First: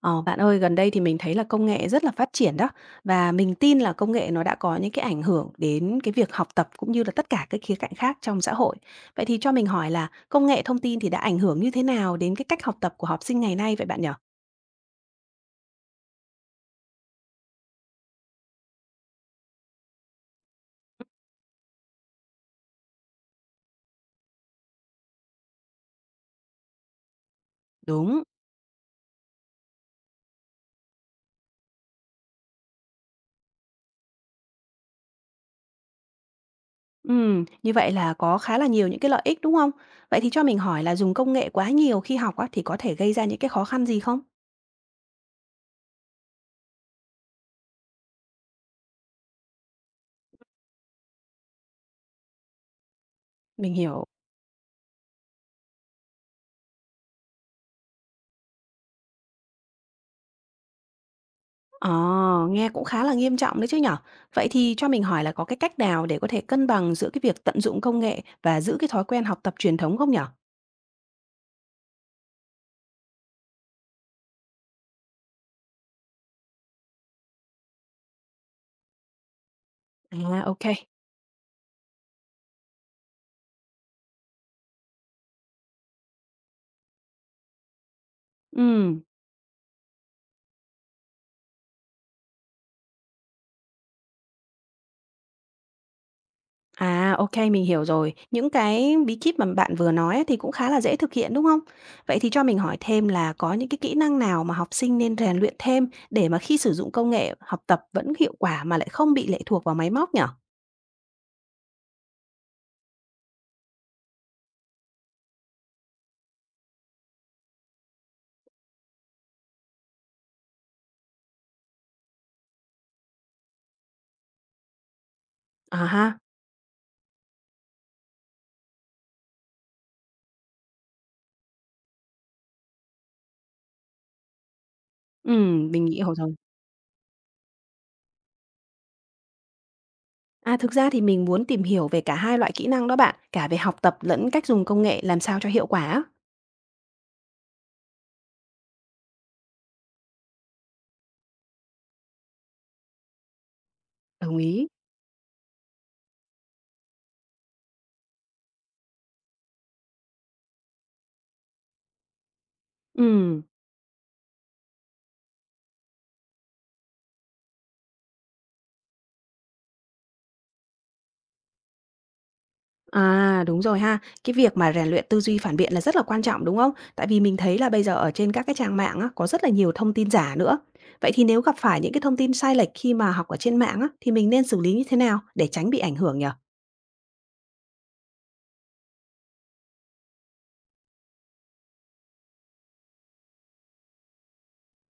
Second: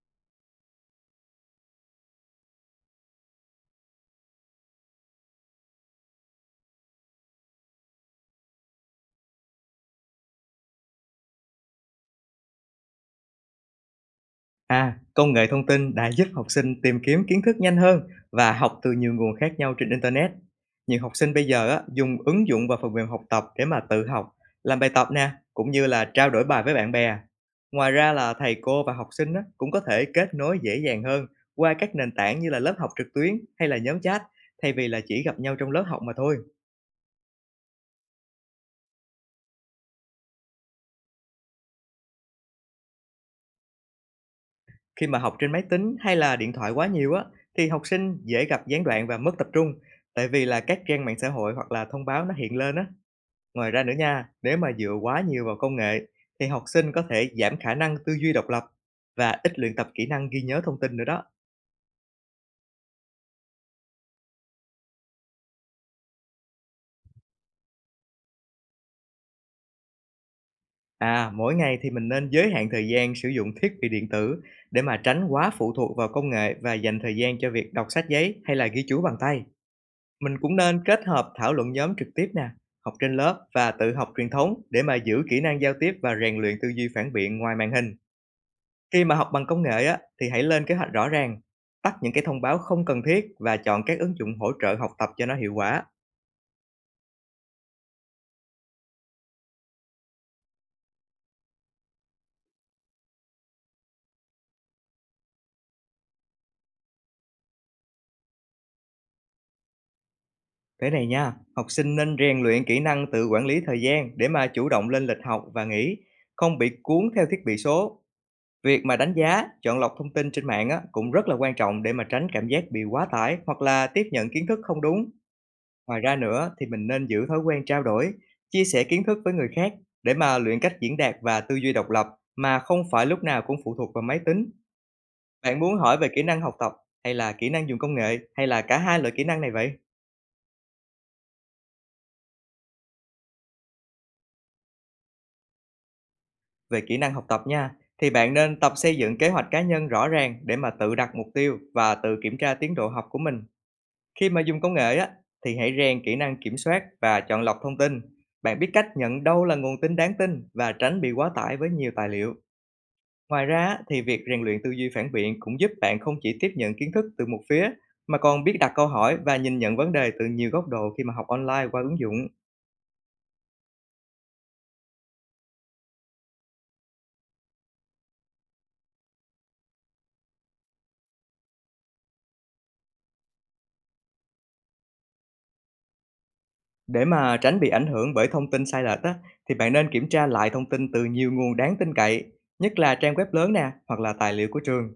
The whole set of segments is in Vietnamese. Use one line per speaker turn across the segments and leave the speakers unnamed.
Ờ, Bạn ơi, gần đây thì mình thấy là công nghệ rất là phát triển đó và mình tin là công nghệ nó đã có những cái ảnh hưởng đến cái việc học tập cũng như là tất cả các khía cạnh khác trong xã hội. Vậy thì cho mình hỏi là công nghệ thông tin thì đã ảnh hưởng như thế nào đến cái cách học tập của học sinh ngày nay vậy bạn nhỉ?
À, công nghệ thông tin đã giúp học sinh tìm kiếm kiến thức nhanh hơn và học từ nhiều nguồn khác nhau trên internet. Nhiều học sinh bây giờ á, dùng ứng dụng và phần mềm học tập để mà tự học, làm bài tập nè, cũng như là trao đổi bài với bạn bè. Ngoài ra
Đúng.
là thầy cô và học sinh á, cũng có thể kết nối dễ dàng hơn qua các nền tảng như là lớp học trực tuyến hay là nhóm chat thay vì là chỉ gặp nhau trong lớp học mà thôi.
Như vậy là có khá là nhiều những cái lợi ích đúng không? Vậy thì cho mình hỏi là dùng công nghệ quá nhiều khi học á, thì có thể gây ra những cái khó khăn gì không?
Khi mà học trên máy tính hay là điện thoại quá nhiều á, thì học sinh dễ gặp gián đoạn và mất tập trung, tại vì là các trang mạng xã hội hoặc là thông báo nó hiện lên á. Ngoài
Mình
ra nữa
hiểu.
nha, nếu mà dựa quá nhiều vào công nghệ thì học sinh có thể giảm khả năng tư duy độc lập và ít luyện tập kỹ năng ghi nhớ thông tin nữa đó.
Ờ, nghe cũng khá là nghiêm trọng đấy chứ nhở. Vậy thì cho mình hỏi là có cái cách nào để có thể cân bằng giữa cái việc tận dụng công nghệ và giữ cái thói quen học tập truyền thống không nhở?
À, mỗi ngày thì mình nên giới hạn thời gian sử dụng thiết bị điện tử để mà tránh quá phụ thuộc vào công nghệ và dành thời gian cho việc đọc sách giấy hay là ghi chú bằng tay. Mình
À,
cũng
ok kê.
nên kết hợp thảo luận nhóm trực tiếp nè, học trên lớp và tự học truyền thống để mà giữ kỹ năng giao tiếp và rèn luyện tư duy phản biện ngoài màn hình. Khi mà học bằng công nghệ á, thì hãy lên kế hoạch rõ ràng, tắt những cái thông báo không cần thiết và chọn các ứng dụng hỗ trợ học tập cho nó hiệu quả.
À, ok mình hiểu rồi. Những cái bí kíp mà bạn vừa nói ấy thì cũng khá là dễ thực hiện, đúng không? Vậy thì cho mình hỏi thêm là có những cái kỹ năng nào mà học sinh nên rèn luyện thêm để mà khi sử dụng công nghệ học tập vẫn hiệu quả mà lại không bị lệ thuộc vào máy móc nhở?
Thế này nha, học sinh nên rèn luyện kỹ năng tự quản lý thời gian để mà chủ động lên lịch học và nghỉ, không bị cuốn theo thiết bị số. Việc mà đánh giá, chọn lọc thông tin trên mạng á, cũng rất là quan trọng để mà tránh cảm giác bị quá tải hoặc là tiếp nhận kiến thức không đúng.
À
Ngoài ra
ha.
nữa thì mình nên giữ thói quen trao đổi, chia sẻ kiến thức với người khác để mà luyện cách diễn đạt và tư duy độc lập mà không phải lúc nào cũng phụ thuộc vào máy tính. Bạn
Ừm,
muốn
mình
hỏi
nghĩ
về
hồi.
kỹ năng học tập hay là kỹ năng dùng công nghệ hay là cả hai loại kỹ năng này vậy?
À, thực ra thì mình muốn tìm hiểu về cả hai loại kỹ năng đó bạn, cả về học tập lẫn cách dùng công nghệ làm sao cho hiệu quả á.
Về kỹ năng học tập nha, thì bạn nên tập xây dựng kế hoạch cá nhân rõ ràng để mà tự đặt mục tiêu và tự kiểm tra tiến độ học của mình. Khi
Đồng
mà dùng
ý.
công nghệ á, thì hãy rèn kỹ năng kiểm soát và chọn lọc thông tin. Bạn biết cách nhận đâu là nguồn tin đáng tin và tránh bị quá tải với nhiều tài liệu.
Ừm.
Ngoài ra thì việc rèn luyện tư duy phản biện cũng giúp bạn không chỉ tiếp nhận kiến thức từ một phía mà còn biết đặt câu hỏi và nhìn nhận vấn đề từ nhiều góc độ khi mà học online qua ứng dụng.
À, đúng rồi ha. Cái việc mà rèn luyện tư duy phản biện là rất là quan trọng, đúng không? Tại vì mình thấy là bây giờ ở trên các cái trang mạng á, có rất là nhiều thông tin giả nữa. Vậy thì nếu gặp phải những cái thông tin sai lệch khi mà học ở trên mạng á, thì mình nên xử lý như thế nào để tránh bị ảnh hưởng nhở?
Để mà tránh bị ảnh hưởng bởi thông tin sai lệch á, thì bạn nên kiểm tra lại thông tin từ nhiều nguồn đáng tin cậy, nhất là trang web lớn nè hoặc là tài liệu của trường.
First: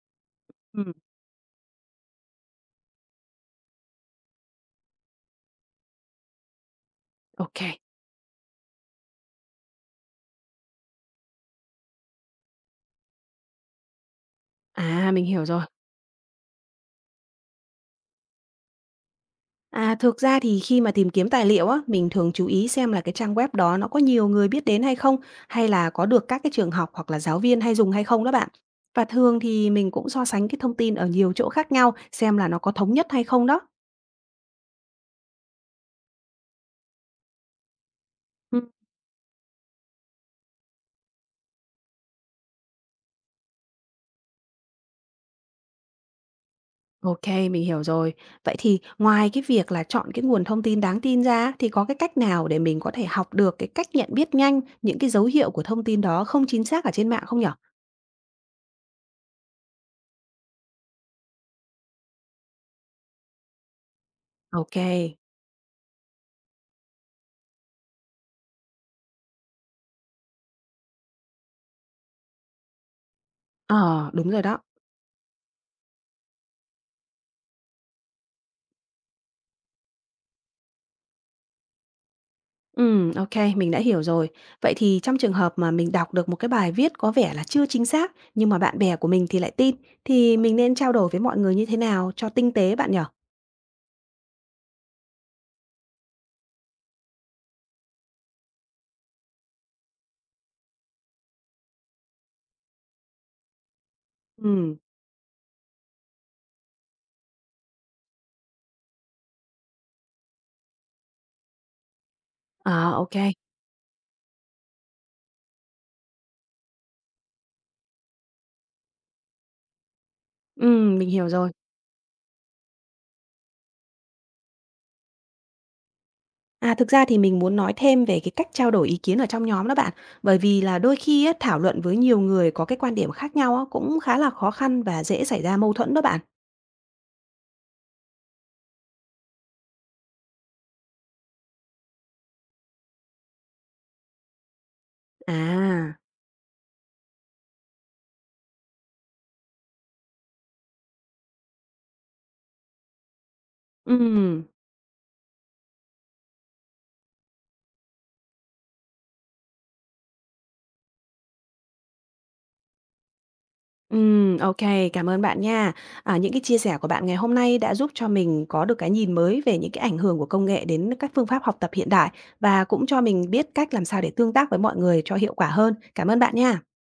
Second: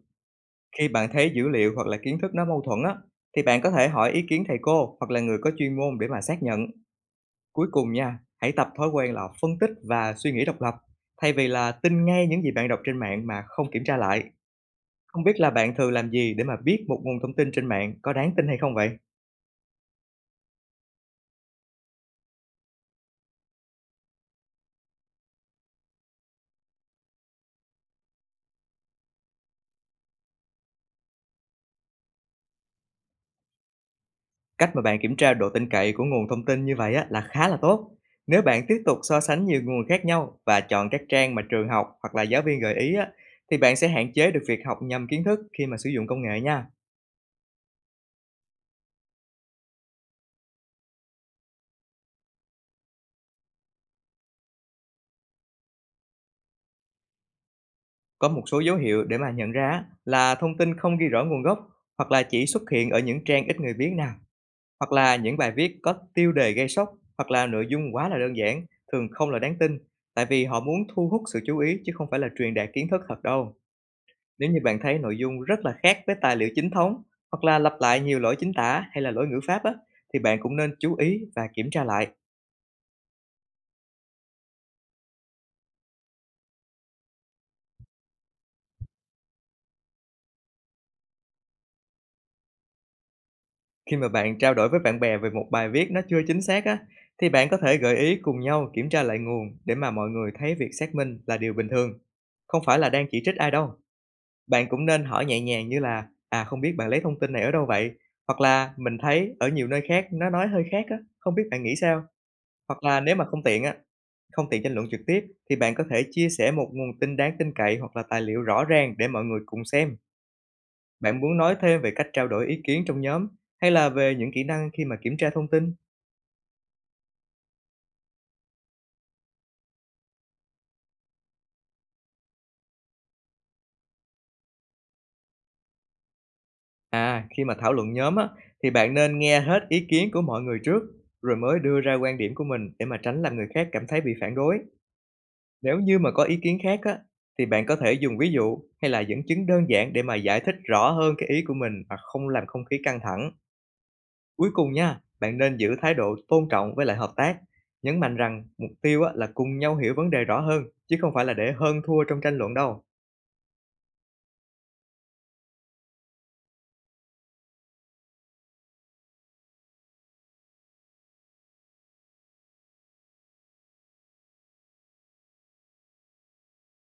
Khi
Ừ.
bạn thấy dữ liệu hoặc là kiến thức nó mâu thuẫn á, thì bạn có thể hỏi ý kiến thầy cô hoặc là người có chuyên môn để mà xác nhận.
Ok.
Cuối cùng nha, hãy tập thói quen là phân tích và suy nghĩ độc lập, thay vì là tin ngay những gì bạn đọc trên mạng mà không kiểm tra lại.
À,
Không
mình
biết
hiểu
là
rồi.
bạn thường làm gì để mà biết một nguồn thông tin trên mạng có đáng tin hay không vậy?
À, thực ra thì khi mà tìm kiếm tài liệu á, mình thường chú ý xem là cái trang web đó nó có nhiều người biết đến hay không, hay là có được các cái trường học hoặc là giáo viên hay dùng hay không đó bạn. Và thường thì mình cũng so sánh cái thông tin ở nhiều chỗ khác nhau xem là nó có thống nhất hay không đó.
Cách mà bạn kiểm tra độ tin cậy của nguồn thông tin như vậy á, là khá là tốt. Nếu
Ừ.
bạn tiếp tục so sánh nhiều nguồn khác nhau và chọn các trang mà trường học hoặc là giáo viên gợi ý á, thì bạn sẽ hạn chế được việc học nhầm kiến thức khi mà sử dụng công nghệ nha.
Ok, mình hiểu rồi. Vậy thì ngoài cái việc là chọn cái nguồn thông tin đáng tin ra thì có cái cách nào để mình có thể học được cái cách nhận biết nhanh những cái dấu hiệu của thông tin đó không chính xác ở trên mạng không nhở?
Có một số dấu hiệu để mà nhận ra á, là thông tin không ghi rõ nguồn gốc hoặc là chỉ xuất hiện ở những trang ít người biết nè.
Ok.
Hoặc là những bài viết có tiêu đề gây sốc, hoặc là nội dung quá là đơn giản, thường không là đáng tin, tại vì họ muốn thu hút sự chú ý chứ không phải là truyền đạt kiến thức thật đâu.
Ờ, đúng rồi
Nếu như
đó.
bạn thấy nội dung rất là khác với tài liệu chính thống, hoặc là lặp lại nhiều lỗi chính tả hay là lỗi ngữ pháp á, thì bạn cũng nên chú ý và kiểm tra lại.
Ok, mình đã hiểu rồi. Vậy thì trong trường hợp mà mình đọc được một cái bài viết có vẻ là chưa chính xác, nhưng mà bạn bè của mình thì lại tin, thì mình nên trao đổi với mọi người như thế nào cho tinh tế bạn nhở?
Khi mà bạn trao đổi với bạn bè về một bài viết nó chưa chính xác á, thì bạn có thể gợi ý cùng nhau kiểm tra lại nguồn để mà mọi người thấy việc xác minh là điều bình thường, không phải là đang chỉ trích ai đâu. Bạn
Ừm.
cũng nên hỏi nhẹ nhàng như là "À, không biết bạn lấy thông tin này ở đâu vậy?" Hoặc là "Mình thấy ở nhiều nơi khác nó nói hơi khác á, không biết bạn nghĩ sao?" Hoặc là
À,
nếu
ok.
mà không tiện á, không tiện tranh luận trực tiếp thì bạn có thể chia sẻ một nguồn tin đáng tin cậy hoặc là tài liệu rõ ràng để mọi người cùng xem.
Ừm, mình
Bạn
hiểu
muốn
rồi.
nói thêm về cách trao đổi ý kiến trong nhóm hay là về những kỹ năng khi mà kiểm tra thông tin?
À, thực ra thì mình muốn nói thêm về cái cách trao đổi ý kiến ở trong nhóm đó bạn, bởi vì là đôi khi á, thảo luận với nhiều người có cái quan điểm khác nhau á, cũng khá là khó khăn và dễ xảy ra mâu thuẫn đó bạn.
À, khi mà thảo luận nhóm á, thì bạn nên nghe hết ý kiến của mọi người trước, rồi mới đưa ra quan điểm của mình để mà tránh làm người khác cảm thấy bị phản đối. Nếu
À.
như mà có ý kiến khác á, thì bạn có thể dùng ví dụ hay là dẫn chứng đơn giản để mà giải thích rõ hơn cái ý của mình mà không làm không khí căng thẳng.
Ừm.
Cuối cùng nha, bạn nên giữ thái độ tôn trọng với lại hợp tác, nhấn mạnh rằng mục tiêu á, là cùng nhau hiểu vấn đề rõ hơn, chứ không phải là để hơn thua trong tranh luận đâu.
Ok, cảm ơn bạn nha. À, những cái chia sẻ của bạn ngày hôm nay đã giúp cho mình có được cái nhìn mới về những cái ảnh hưởng của công nghệ đến các phương pháp học tập hiện đại và cũng cho mình biết cách làm sao để tương tác với mọi người cho hiệu quả hơn. Cảm ơn bạn nha.